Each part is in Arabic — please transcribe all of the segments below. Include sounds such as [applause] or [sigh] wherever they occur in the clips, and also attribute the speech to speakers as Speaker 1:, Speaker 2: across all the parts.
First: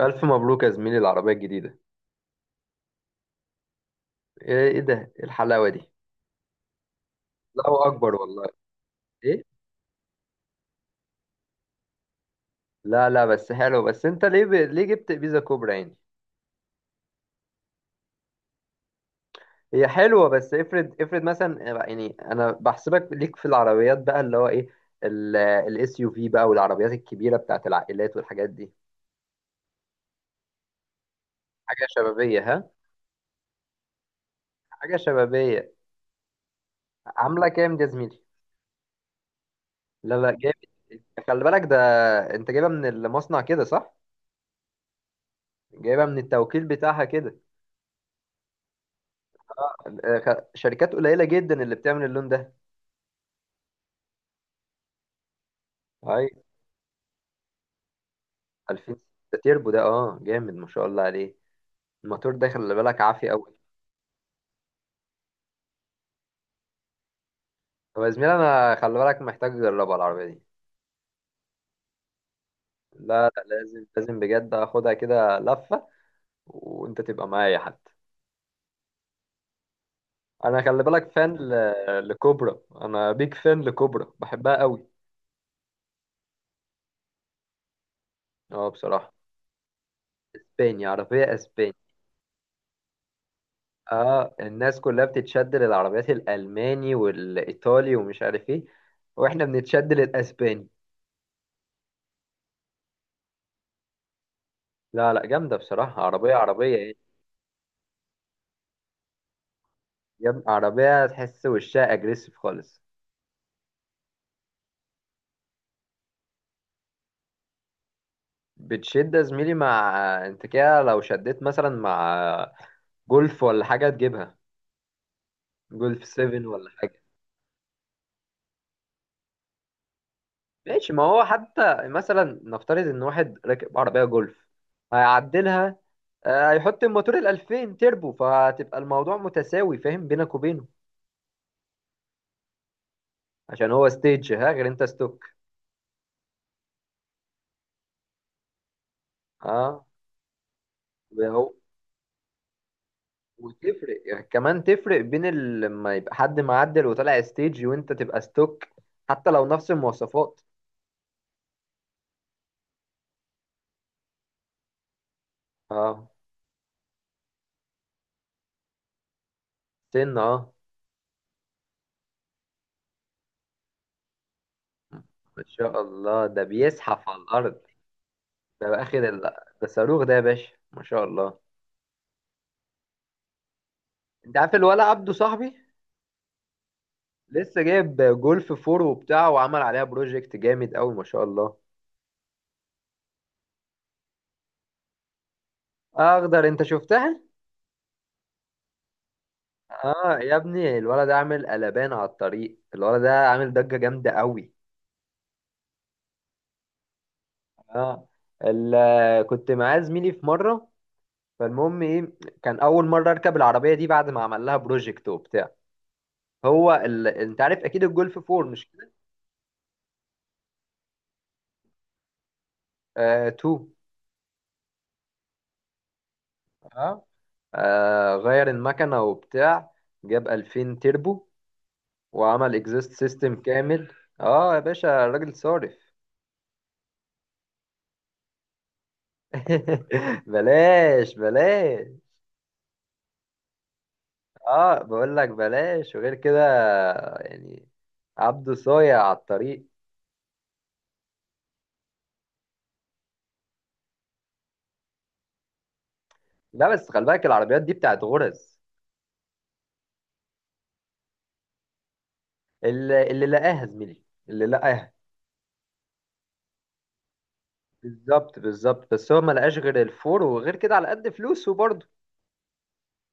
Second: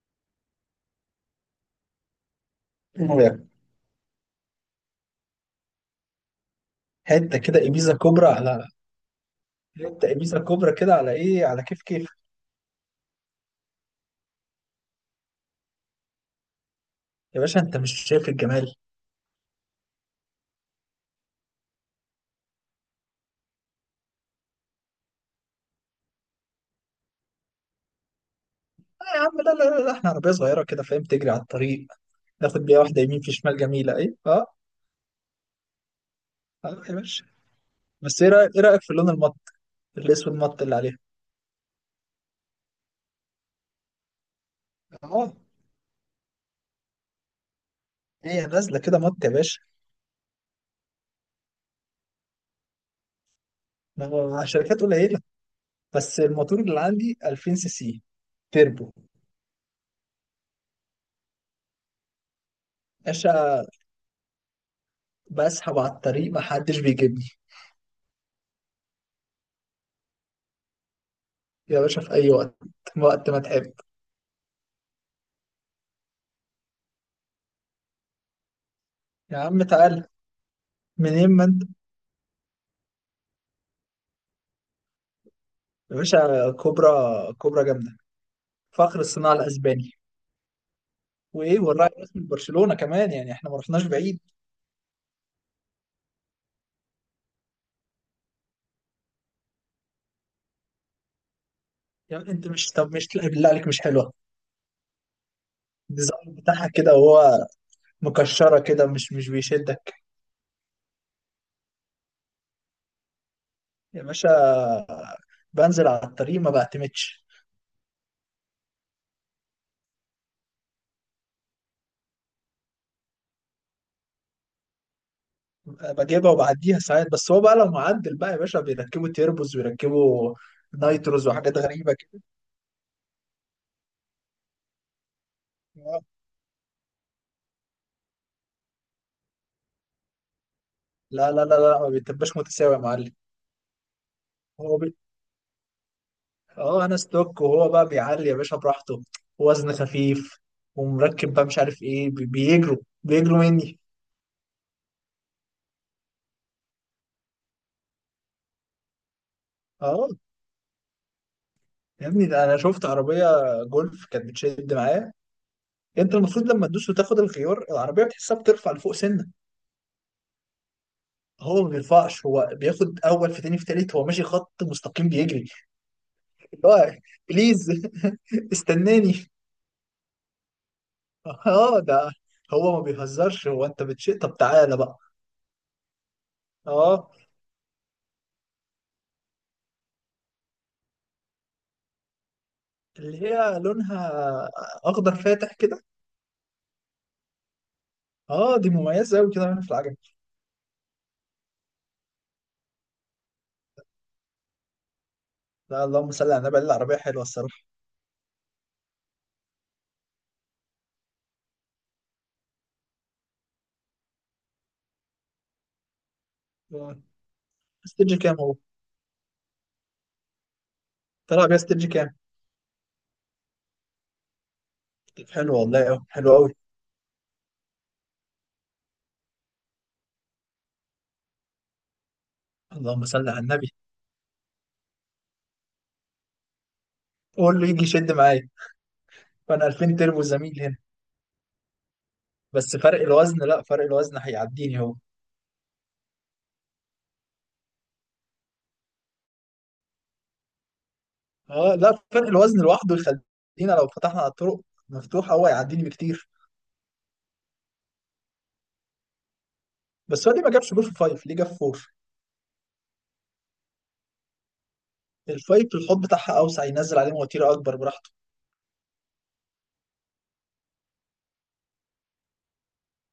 Speaker 1: ألف مبروك يا زميلي العربية الجديدة. إيه ده، إيه الحلاوة دي؟
Speaker 2: حته كده
Speaker 1: لا
Speaker 2: ابيزا
Speaker 1: وأكبر
Speaker 2: كبرى
Speaker 1: والله.
Speaker 2: على
Speaker 1: إيه؟
Speaker 2: حته ابيزا كبرى كده على ايه، على كيف كيف.
Speaker 1: لا لا، بس حلو. بس أنت ليه ليه جبت بيزا كوبرا يعني؟
Speaker 2: يا باشا، انت مش شايف الجمال؟
Speaker 1: هي حلوة، بس افرض مثلا، يعني أنا بحسبك ليك في العربيات بقى اللي هو إيه، الاس يو في بقى والعربيات الكبيرة بتاعت العائلات والحاجات دي.
Speaker 2: آه يا عم، لا لا لا لا، احنا عربيه صغيره كده فاهم، تجري على
Speaker 1: حاجة
Speaker 2: الطريق.
Speaker 1: شبابية،
Speaker 2: ناخد
Speaker 1: ها.
Speaker 2: بيها واحده يمين في شمال، جميله ايه اه.
Speaker 1: حاجة شبابية.
Speaker 2: آه يا باشا.
Speaker 1: عاملة كام دي يا زميلي؟
Speaker 2: بس ايه رايك، ايه رايك في اللون المط،
Speaker 1: لا لا
Speaker 2: الاسود
Speaker 1: جامد.
Speaker 2: المط اللي عليها.
Speaker 1: خلي بالك ده. أنت جايبها من المصنع كده صح؟
Speaker 2: اه،
Speaker 1: جايبها من التوكيل بتاعها كده.
Speaker 2: هي نازله كده مط يا باشا.
Speaker 1: آه، شركات قليلة جدا اللي بتعمل اللون ده.
Speaker 2: ما هو شركات قليله، بس
Speaker 1: اي.
Speaker 2: الموتور اللي عندي 2000 سي سي تربو.
Speaker 1: 2000. ده تيربو ده، اه جامد ما شاء الله عليه. الموتور ده خلي بالك عافي قوي.
Speaker 2: باشا، بسحب على الطريق ما حدش بيجيبني.
Speaker 1: طب يا زميلي انا خلي بالك محتاج اجربها العربيه دي.
Speaker 2: يا باشا، في اي وقت،
Speaker 1: لا
Speaker 2: وقت ما
Speaker 1: لا،
Speaker 2: تحب.
Speaker 1: لازم لازم بجد اخدها كده لفه. وانت تبقى معايا حتى.
Speaker 2: يا عم تعال،
Speaker 1: انا خلي بالك
Speaker 2: منين
Speaker 1: فان
Speaker 2: ما انت.
Speaker 1: لكوبرا، انا بيك فان لكوبرا، بحبها قوي.
Speaker 2: يا باشا كوبرا، كوبرا جامده،
Speaker 1: اه
Speaker 2: فخر
Speaker 1: بصراحه.
Speaker 2: الصناعه الاسباني.
Speaker 1: اسباني، عربيه
Speaker 2: وايه،
Speaker 1: اسباني.
Speaker 2: والراعي الرسمي لبرشلونه كمان، يعني احنا ما رحناش بعيد.
Speaker 1: اه الناس كلها بتتشد للعربيات الالماني والايطالي ومش عارف ايه، واحنا بنتشد للاسباني.
Speaker 2: يعني انت مش طب مش لا بالله عليك مش حلوه؟
Speaker 1: لا لا جامده بصراحه، عربيه
Speaker 2: الديزاين بتاعها
Speaker 1: عربيه
Speaker 2: كده
Speaker 1: إيه؟
Speaker 2: وهو مكشره كده، مش بيشدك.
Speaker 1: يا ابني عربية تحس وشها اجريسيف خالص.
Speaker 2: يا باشا، بنزل على الطريق ما بعتمدش.
Speaker 1: بتشد يا زميلي مع، انت كده لو شديت مثلا مع جولف ولا حاجة تجيبها. جولف
Speaker 2: بجيبها
Speaker 1: 7 ولا
Speaker 2: وبعديها
Speaker 1: حاجة.
Speaker 2: ساعات، بس هو بقى لو معدل بقى يا باشا، بيركبوا تيربوز ويركبوا
Speaker 1: ماشي، ما هو
Speaker 2: نايتروز وحاجات
Speaker 1: حتى
Speaker 2: غريبه كده.
Speaker 1: مثلا نفترض ان واحد راكب عربية جولف، هيعدلها، آه، هيحط الموتور ال 2000 تيربو، فهتبقى الموضوع متساوي فاهم بينك وبينه.
Speaker 2: لا لا لا لا، ما بيتبقاش متساوي يا معلم.
Speaker 1: عشان هو ستيج، ها، غير
Speaker 2: هو
Speaker 1: انت ستوك.
Speaker 2: اه، انا ستوك وهو بقى بيعلي يا باشا براحته، وزن
Speaker 1: اه
Speaker 2: خفيف ومركب بقى مش عارف ايه، بيجروا، بيجروا مني.
Speaker 1: وتفرق يعني كمان تفرق بين ال- لما يبقى حد معدل وطالع ستيج وانت تبقى ستوك حتى لو نفس
Speaker 2: اه
Speaker 1: المواصفات
Speaker 2: يا ابني، ده انا شفت عربيه جولف كانت بتشد معايا.
Speaker 1: اه.
Speaker 2: انت المفروض لما تدوس وتاخد الخيار، العربيه بتحسها بترفع لفوق سنه.
Speaker 1: سن، اه.
Speaker 2: هو ما بيرفعش، هو بياخد اول في تاني في تالت، هو ماشي خط مستقيم
Speaker 1: ما
Speaker 2: بيجري.
Speaker 1: شاء الله ده
Speaker 2: اللي هو
Speaker 1: بيزحف على الارض.
Speaker 2: بليز [laughs]
Speaker 1: ده بقى اخد
Speaker 2: استناني.
Speaker 1: ده صاروخ ده يا باشا ما شاء الله.
Speaker 2: اه ده، هو ما بيهزرش، هو انت بتشيء،
Speaker 1: انت
Speaker 2: طب
Speaker 1: عارف
Speaker 2: تعالى
Speaker 1: الولا
Speaker 2: بقى.
Speaker 1: عبده صاحبي؟
Speaker 2: اه،
Speaker 1: لسه جايب جولف فور وبتاع وعمل عليها بروجكت جامد قوي ما شاء الله.
Speaker 2: اللي هي لونها اخضر فاتح كده.
Speaker 1: اخضر، انت شفتها؟
Speaker 2: اه دي مميزه قوي كده في العجل.
Speaker 1: اه يا ابني الولد ده عامل قلبان على الطريق، الولد ده عامل ضجة جامدة قوي.
Speaker 2: لا اللهم صل على النبي، العربيه حلوه الصراحه.
Speaker 1: اه. ال... كنت معاه زميلي في مره، فالمهم ايه، كان اول مره اركب العربيه دي بعد ما عمل لها بروجكت وبتاع. هو
Speaker 2: آه.
Speaker 1: انت عارف اكيد
Speaker 2: استرجي
Speaker 1: الجولف
Speaker 2: كام
Speaker 1: 4
Speaker 2: هو؟
Speaker 1: مش كده.
Speaker 2: طلع بيها استرجي كام؟
Speaker 1: آه 2.
Speaker 2: طب حلو والله، قوي حلو قوي.
Speaker 1: اه. آه غير المكنه وبتاع، جاب 2000 تيربو وعمل اكزيست
Speaker 2: اللهم صل
Speaker 1: سيستم
Speaker 2: على النبي،
Speaker 1: كامل. اه يا باشا الراجل صارف.
Speaker 2: قول له يجي يشد معايا، فانا 2000 تربو
Speaker 1: [laughs]
Speaker 2: زميل هنا.
Speaker 1: بلاش بلاش.
Speaker 2: بس فرق الوزن، لا فرق الوزن
Speaker 1: اه
Speaker 2: هيعديني هو.
Speaker 1: بقول لك بلاش، وغير كده يعني عبده صايع على الطريق.
Speaker 2: اه لا، فرق الوزن لوحده يخلينا لو فتحنا على الطرق مفتوحه، هو هيعديني بكتير.
Speaker 1: لا بس خلي بالك العربيات دي بتاعت غرز.
Speaker 2: بس هو ليه ما جابش جول في فايف، ليه جاب فور؟
Speaker 1: اللي لقاها زميلي، اللي لقاها.
Speaker 2: الفايف الحوض بتاعها اوسع، ينزل عليه مواتير اكبر براحته.
Speaker 1: بالظبط بالظبط، بس هو ما لقاش غير الفور، وغير كده على قد فلوسه برضه.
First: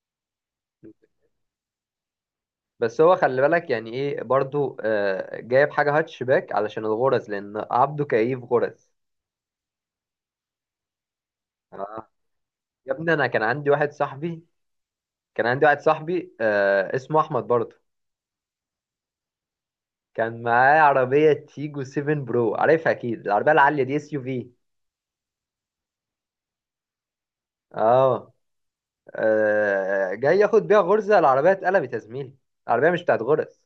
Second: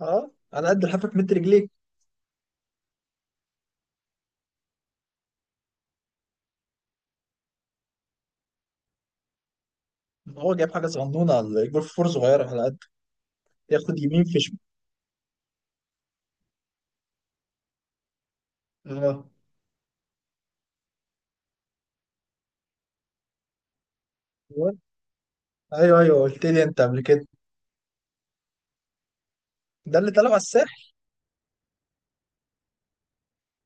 Speaker 2: اه، على قد لحافك متر رجليك.
Speaker 1: بس هو خلي بالك يعني ايه برضه، آه جايب حاجة هاتشباك علشان الغرز، لأن عبده كيف غرز.
Speaker 2: هو جايب حاجه صغنونه، الجول في فور
Speaker 1: آه.
Speaker 2: صغيره، على
Speaker 1: يا ابني أنا كان عندي واحد
Speaker 2: ياخد يمين في
Speaker 1: صاحبي،
Speaker 2: شمال.
Speaker 1: كان عندي واحد صاحبي، آه، اسمه أحمد برضه.
Speaker 2: اه،
Speaker 1: كان معاه عربية تيجو 7 برو، عارفها أكيد، العربية العالية دي، اس يو في.
Speaker 2: ايوه ايوه، قلت لي انت قبل كده.
Speaker 1: اه.
Speaker 2: ده اللي
Speaker 1: آه،
Speaker 2: طلعوا على
Speaker 1: جاي ياخد بيها
Speaker 2: الساحل.
Speaker 1: غرزة، العربية اتقلبت يا زميلي. العربية مش بتاعت غرز.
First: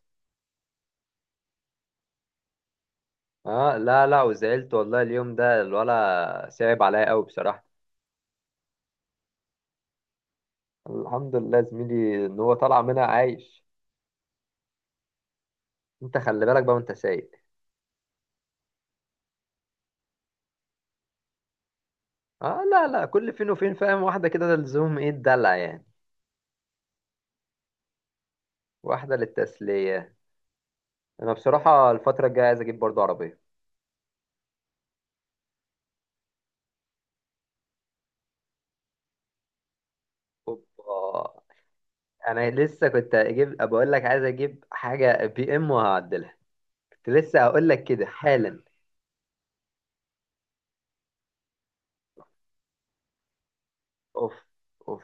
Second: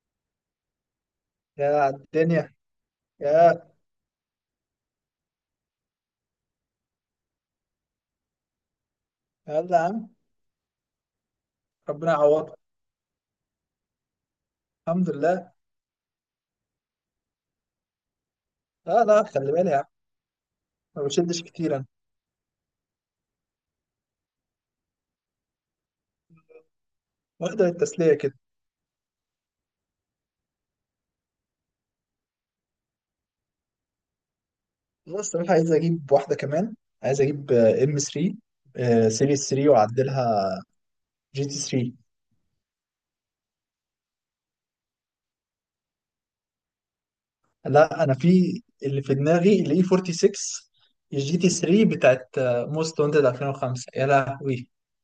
Speaker 2: يا على الدنيا يا.
Speaker 1: اه لا لا، وزعلت والله، اليوم ده الولا صعب عليا قوي بصراحة.
Speaker 2: يلا يا عم.
Speaker 1: الحمد لله يا
Speaker 2: ربنا
Speaker 1: زميلي ان هو
Speaker 2: يعوضك،
Speaker 1: طالع منها عايش.
Speaker 2: الحمد لله.
Speaker 1: انت خلي بالك بقى وانت سايق.
Speaker 2: لا لا، خلي بالي يا عم، ما بشدش كتير انا.
Speaker 1: اه لا لا، كل فين وفين فاهم، واحدة كده، ده لزوم ايه الدلع يعني.
Speaker 2: واخده التسليه كده.
Speaker 1: واحدة للتسلية. انا بصراحة الفترة الجاية عايز اجيب برضه عربية.
Speaker 2: انا الصراحه عايز اجيب واحده كمان، عايز اجيب ام 3، سيريس 3 واعدلها،
Speaker 1: اوبا.
Speaker 2: جي تي 3.
Speaker 1: انا لسه كنت اجيب بقول لك عايز اجيب حاجة بي ام وهعدلها. كنت لسه هقول لك
Speaker 2: لا
Speaker 1: كده
Speaker 2: انا
Speaker 1: حالا.
Speaker 2: في اللي في دماغي الاي 46، الجي تي 3 بتاعت موست وانتد 2005، يا
Speaker 1: اوف،
Speaker 2: لهوي.
Speaker 1: اوف،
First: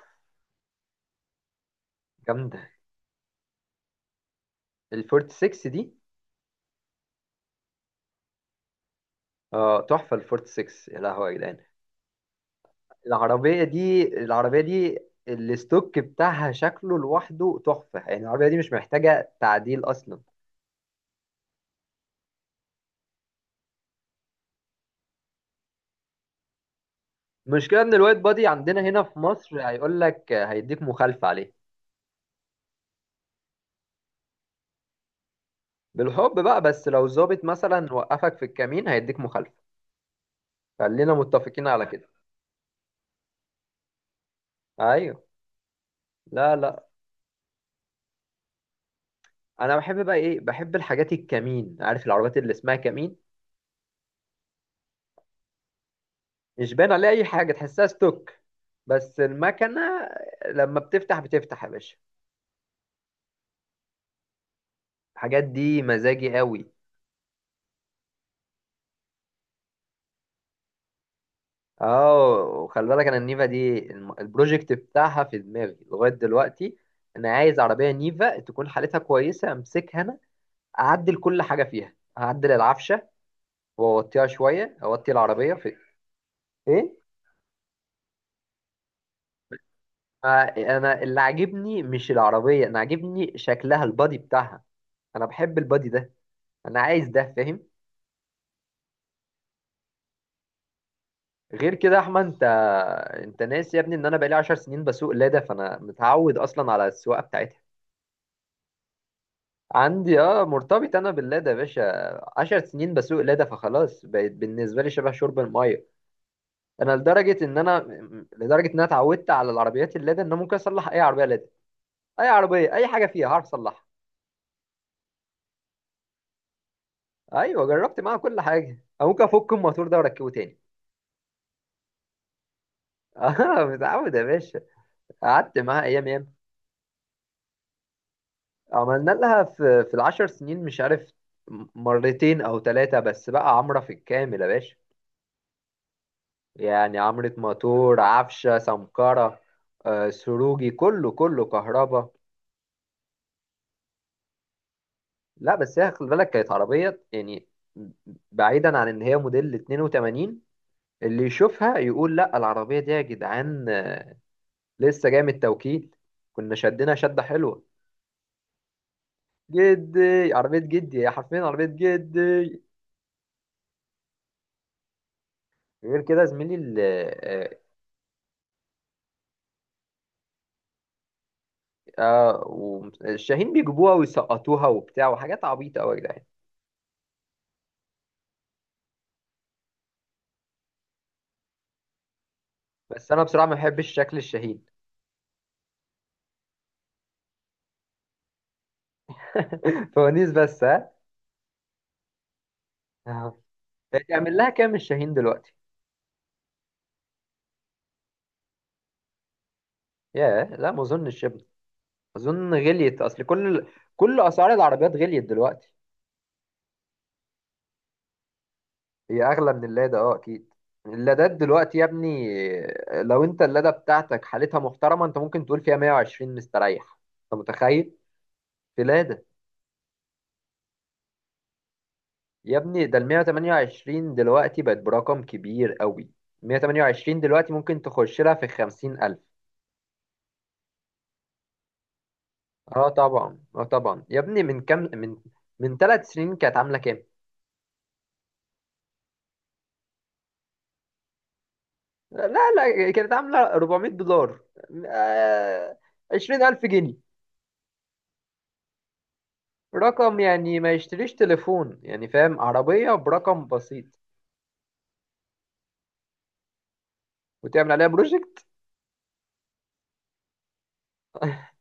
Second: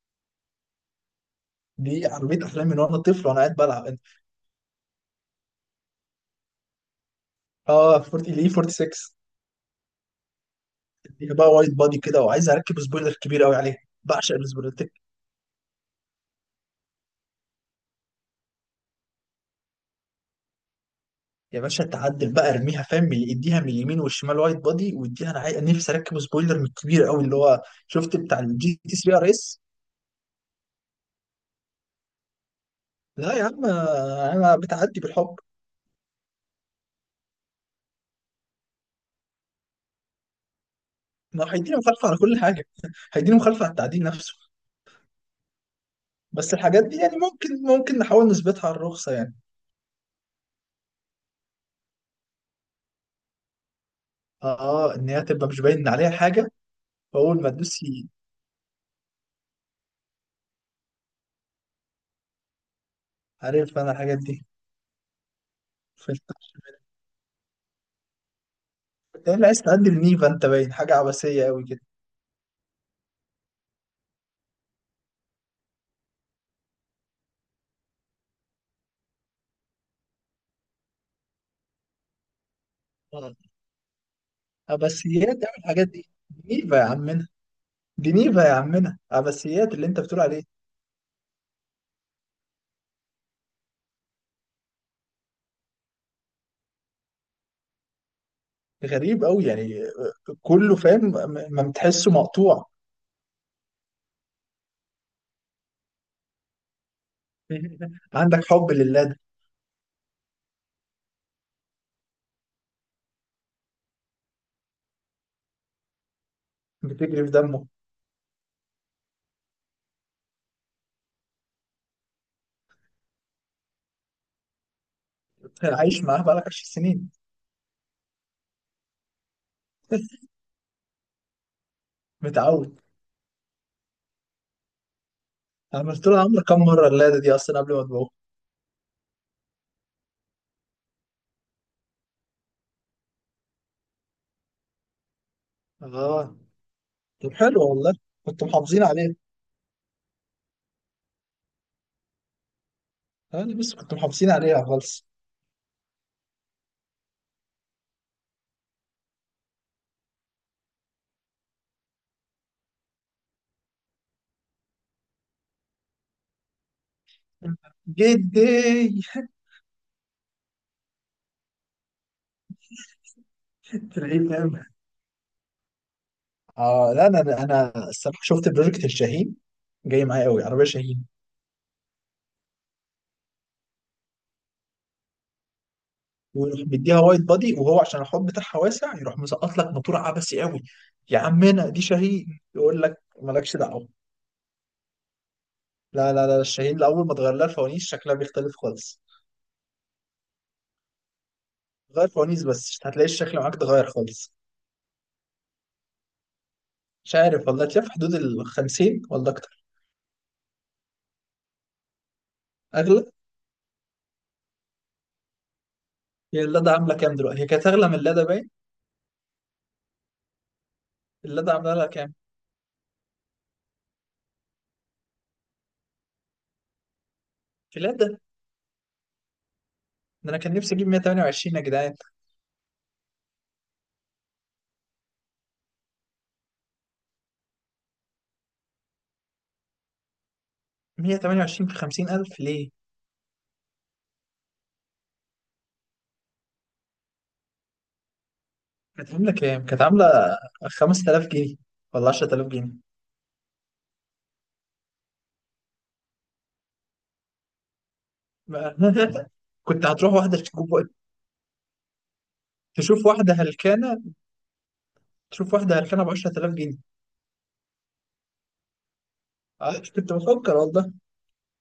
Speaker 2: دي عربيه
Speaker 1: جامدة
Speaker 2: احلامي من وانا طفل وانا قاعد بلعب.
Speaker 1: الفورت 6 دي.
Speaker 2: اه 40، ليه 46.
Speaker 1: اه تحفة الفورت 6، يا لهوي
Speaker 2: هي
Speaker 1: يا
Speaker 2: بقى
Speaker 1: جدعان.
Speaker 2: وايد بادي كده، وعايز اركب سبويلر كبير قوي
Speaker 1: العربية
Speaker 2: عليها،
Speaker 1: دي،
Speaker 2: بعشق
Speaker 1: العربية
Speaker 2: السبويلرات.
Speaker 1: دي الستوك بتاعها شكله لوحده تحفة، يعني العربية دي مش محتاجة تعديل أصلا.
Speaker 2: يا باشا تعدل بقى، ارميها فاهم، من اديها من اليمين والشمال وايد بادي، واديها، انا نفسي اركب سبويلر من الكبير قوي، اللي هو
Speaker 1: المشكلة إن الوايت
Speaker 2: شفت بتاع
Speaker 1: بادي عندنا
Speaker 2: الجي تي
Speaker 1: هنا في
Speaker 2: 3 ار
Speaker 1: مصر
Speaker 2: اس.
Speaker 1: هيقول لك هيديك مخالفة عليه.
Speaker 2: لا يا عم، آه، انا بتعدي بالحب.
Speaker 1: بالحب بقى، بس لو ظابط مثلا وقفك في الكمين هيديك مخالفة. خلينا
Speaker 2: ما هو
Speaker 1: متفقين
Speaker 2: هيديني
Speaker 1: على كده.
Speaker 2: مخالفه على كل حاجه [laughs] هيديني مخالفه على التعديل نفسه.
Speaker 1: أيوه.
Speaker 2: بس
Speaker 1: لا
Speaker 2: الحاجات
Speaker 1: لا.
Speaker 2: دي يعني، ممكن نحاول نثبتها على الرخصه يعني.
Speaker 1: أنا بحب بقى إيه، بحب الحاجات الكمين، عارف العربيات اللي اسمها كمين؟
Speaker 2: اه، آه، ان هي تبقى مش باين عليها حاجه.
Speaker 1: مش باين عليها اي
Speaker 2: فاول ما
Speaker 1: حاجه،
Speaker 2: تدوس
Speaker 1: تحسها ستوك. بس المكنه لما بتفتح بتفتح يا باشا.
Speaker 2: عارف انا الحاجات
Speaker 1: الحاجات دي مزاجي
Speaker 2: دي.
Speaker 1: قوي.
Speaker 2: إيه اللي عايز تقدم نيفا؟ انت باين حاجة عبثية قوي كده.
Speaker 1: اه. وخلي بالك انا النيفا دي البروجكت بتاعها في دماغي لغايه دلوقتي. انا عايز عربيه نيفا تكون حالتها كويسه امسكها انا، اعدل كل حاجه فيها، اعدل العفشه،
Speaker 2: مم.
Speaker 1: واوطيها شويه، اوطي
Speaker 2: عبثيات يا
Speaker 1: العربيه
Speaker 2: عم،
Speaker 1: في.
Speaker 2: الحاجات دي، دي نيفا يا
Speaker 1: ايه.
Speaker 2: عمنا، دي نيفا يا عمنا، عبثيات اللي انت بتقول
Speaker 1: آه،
Speaker 2: عليه.
Speaker 1: انا اللي عاجبني مش العربيه، انا عاجبني شكلها، البادي بتاعها. انا بحب البادي ده، انا عايز ده فاهم.
Speaker 2: غريب قوي يعني، آه، كله فاهم، ما
Speaker 1: غير كده يا
Speaker 2: بتحسه
Speaker 1: احمد انت،
Speaker 2: مقطوع.
Speaker 1: انت ناسي يا ابني ان انا بقالي 10 سنين بسوق لادا، فانا متعود اصلا على السواقه بتاعتها.
Speaker 2: [laughs] عندك حب لله ده.
Speaker 1: عندي اه، مرتبط انا باللادا يا باشا. 10 سنين بسوق لادا، فخلاص بقت بالنسبه لي شبه شرب الميه. انا
Speaker 2: بتجري في
Speaker 1: لدرجه ان
Speaker 2: دمه.
Speaker 1: لدرجه ان انا اتعودت على العربيات اللادا ان انا ممكن اصلح اي عربيه لادا. اي عربيه، اي حاجه فيها هعرف اصلحها.
Speaker 2: عايش معاه بقالك 10 سنين.
Speaker 1: ايوه جربت معاها كل حاجه، أو ممكن افك الموتور ده واركبه
Speaker 2: [laughs]
Speaker 1: تاني.
Speaker 2: متعود.
Speaker 1: [laughs] اه متعود يا باشا، قعدت معاها
Speaker 2: عملت
Speaker 1: ايام
Speaker 2: لها
Speaker 1: ياما.
Speaker 2: عمرة كام مرة اللادة دي أصلا قبل ما تبوظ؟
Speaker 1: عملنا لها في العشر سنين، مش عارف، مرتين او ثلاثة بس بقى عمرة في الكامل يا باشا.
Speaker 2: اه
Speaker 1: يعني
Speaker 2: طب
Speaker 1: عمرة
Speaker 2: حلو والله،
Speaker 1: موتور،
Speaker 2: كنتوا
Speaker 1: عفشة،
Speaker 2: محافظين عليها.
Speaker 1: سمكرة، آه، سروجي، كله كله، كهرباء.
Speaker 2: أنا بس كنتوا محافظين عليها خالص.
Speaker 1: لا بس هي خلي بالك كانت عربية يعني، بعيدا عن ان هي موديل 82، اللي يشوفها يقول لا العربية دي يا جدعان، آه، لسه جاية من التوكيل. كنا شدنا شدة حلوة.
Speaker 2: جدي،
Speaker 1: جدي، عربية جدي، هي حرفيا عربية جدي.
Speaker 2: في العيد.
Speaker 1: غير كده يا زميلي
Speaker 2: اه لا، انا
Speaker 1: آه.
Speaker 2: انا الصراحه شفت بروجكت الشاهين، جاي معايا قوي عربيه شاهين.
Speaker 1: اه والشاهين بيجيبوها ويسقطوها وبتاع وحاجات عبيطة أوي يا جدعان.
Speaker 2: ويروح مديها وايد بادي، وهو عشان الحوض بتاعها واسع، يروح مسقط لك موتور عبسي قوي. يا عمنا دي شاهين، يقول لك
Speaker 1: بس أنا بصراحة ما
Speaker 2: مالكش
Speaker 1: بحبش
Speaker 2: دعوه.
Speaker 1: شكل الشاهين.
Speaker 2: لا لا لا، الشاهين لاول ما تغير لها الفوانيس شكلها بيختلف خالص.
Speaker 1: [laughs] فوانيس بس، ها.
Speaker 2: غير فوانيس بس، مش هتلاقي الشكل
Speaker 1: آه.
Speaker 2: معاك اتغير خالص.
Speaker 1: تعمل لها كام الشاهين دلوقتي؟
Speaker 2: مش عارف والله، تلاقي في حدود ال 50 ولا اكتر.
Speaker 1: ياه، لا ما أظنش يا ابني. أظن غليت،
Speaker 2: اغلى.
Speaker 1: أصل كل، كل أسعار العربيات غليت دلوقتي.
Speaker 2: هي اللادا عامله كام دلوقتي؟ هي كانت اغلى من اللادا باين.
Speaker 1: هي أغلى من اللادا، أه أكيد. اللادات
Speaker 2: اللادا عامله
Speaker 1: دلوقتي يا
Speaker 2: لها كام؟
Speaker 1: ابني، لو أنت اللادا بتاعتك حالتها محترمة أنت ممكن تقول فيها 120 مستريح. أنت
Speaker 2: في
Speaker 1: متخيل؟
Speaker 2: اللادا،
Speaker 1: في لادا.
Speaker 2: ده انا كان نفسي اجيب 128 يا جدعان.
Speaker 1: يا ابني ده ال 128 دلوقتي بقت برقم كبير قوي. 128 دلوقتي ممكن تخش لها في 50,000.
Speaker 2: 128 في 50,000 ليه؟
Speaker 1: اه طبعا اه طبعا، يا ابني من كام، من من ثلاث سنين كانت عاملة كام؟
Speaker 2: كانت عاملة كام؟ كانت عاملة 5000 جنيه ولا 10000
Speaker 1: لا
Speaker 2: جنيه
Speaker 1: لا، كانت عاملة 400 دولار، آه، 20,000 جنيه.
Speaker 2: [laughs] ما- كنت هتروح
Speaker 1: رقم
Speaker 2: واحدة
Speaker 1: يعني ما
Speaker 2: تجيب،
Speaker 1: يشتريش تليفون، يعني فاهم، عربية
Speaker 2: تشوف واحدة
Speaker 1: برقم
Speaker 2: هلكانة،
Speaker 1: بسيط.
Speaker 2: تشوف واحدة هلكانة ب 10000 جنيه.
Speaker 1: وتعمل عليها بروجكت.
Speaker 2: آه، كنت بفكر والله،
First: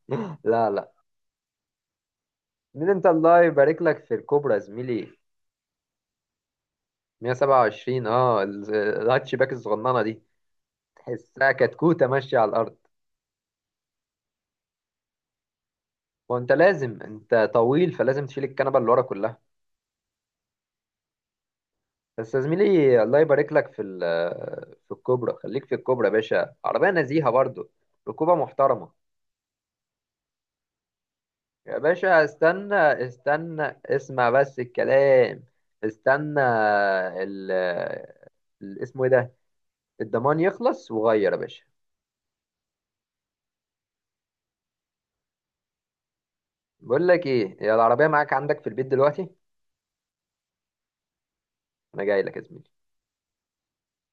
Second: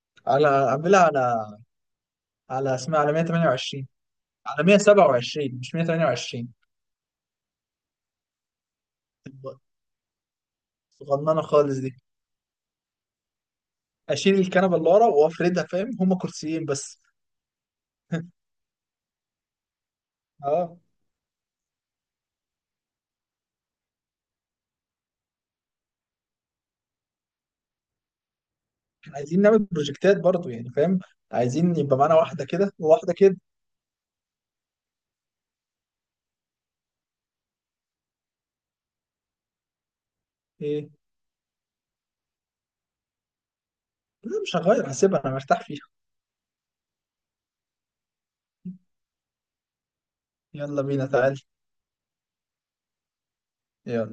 Speaker 1: [gasps] [laughs]
Speaker 2: على
Speaker 1: لا لا.
Speaker 2: أعملها على، على
Speaker 1: مين
Speaker 2: اسمها،
Speaker 1: انت،
Speaker 2: على
Speaker 1: الله يبارك
Speaker 2: 128.
Speaker 1: لك في الكوبرا
Speaker 2: على
Speaker 1: زميلي.
Speaker 2: 127 مش 128.
Speaker 1: 127، اه الهاتشباك الصغننة دي
Speaker 2: صغننة
Speaker 1: تحسها
Speaker 2: خالص دي،
Speaker 1: كتكوتة ماشية على الأرض.
Speaker 2: أشيل الكنبة اللي ورا وأفردها فاهم، هما
Speaker 1: وأنت
Speaker 2: كرسيين بس.
Speaker 1: لازم، أنت طويل فلازم تشيل
Speaker 2: [laughs]
Speaker 1: الكنبة اللي ورا كلها.
Speaker 2: اه.
Speaker 1: بس يا زميلي الله يبارك لك في في الكوبرا، خليك في الكوبرا يا باشا، عربية نزيهة برضو، ركوبة محترمة.
Speaker 2: عايزين نعمل بروجكتات برضو يعني فاهم، عايزين
Speaker 1: يا
Speaker 2: يبقى معانا
Speaker 1: باشا
Speaker 2: واحدة كده
Speaker 1: استنى
Speaker 2: وواحدة كده.
Speaker 1: استنى اسمع بس الكلام. استنى ال اسمه ايه ده، الضمان
Speaker 2: إيه؟
Speaker 1: يخلص وغير يا باشا.
Speaker 2: لا مش هغير، هسيبها أنا مرتاح فيها.
Speaker 1: بقول لك ايه، يا العربية معاك عندك في البيت دلوقتي؟
Speaker 2: يلا بينا تعال.
Speaker 1: انا جاي لك يا زميلي.
Speaker 2: يلا.